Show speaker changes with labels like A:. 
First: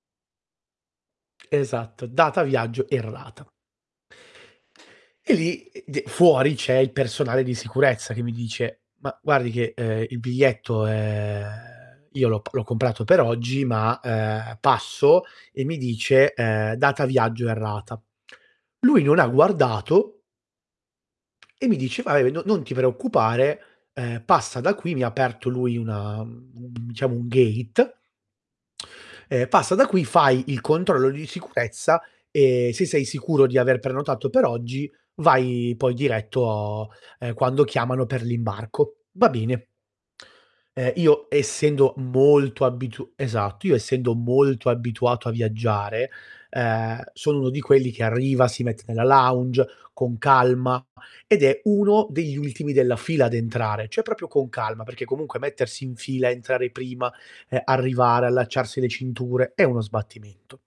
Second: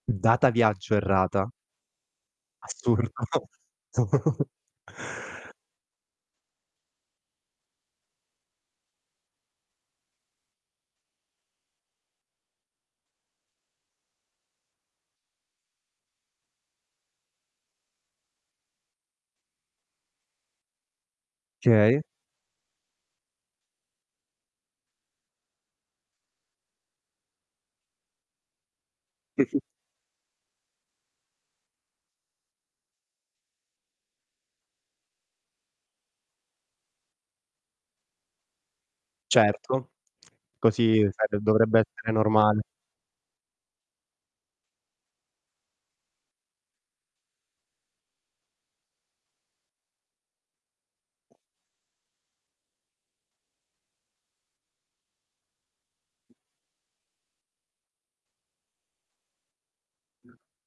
A: Data viaggio errata.
B: Esatto, data viaggio
A: Assurdo.
B: errata. E lì e d fuori c'è il personale di sicurezza che mi dice: "Ma guardi che, uhm, il biglietto è" io l'ho p l'ho comprato per oggi, ma, ehm, passo e mi dice: "Ehm, data viaggio errata". Lui non ha guardato e mi dice:
A: Okay
B: "Vabbè, non non ti preoccupare, uhm, passa da qui", mi ha aperto lui una, mhmm, un un p diciamo, gate. Ehm, passa da qui, fai il controllo di sicurezza e se sei sicuro di aver prenotato per oggi vai poi diretto, ehm, quando chiamano per l'imbarco. Va bene.
A: Certo.
B: Uhm,
A: Così, sai,
B: io,
A: d dovrebbe
B: essendo
A: essere normale.
B: molto abitu esatto, io essendo molto abituato a viaggiare, ehm, sono uno di quelli che arriva, si mette nella lounge con calma ed è uno degli ultimi della fila ad entrare, cioè proprio con calma perché comunque mettersi in fila, entrare prima, ehm, arrivare, allacciarsi le cinture è uno sbattimento.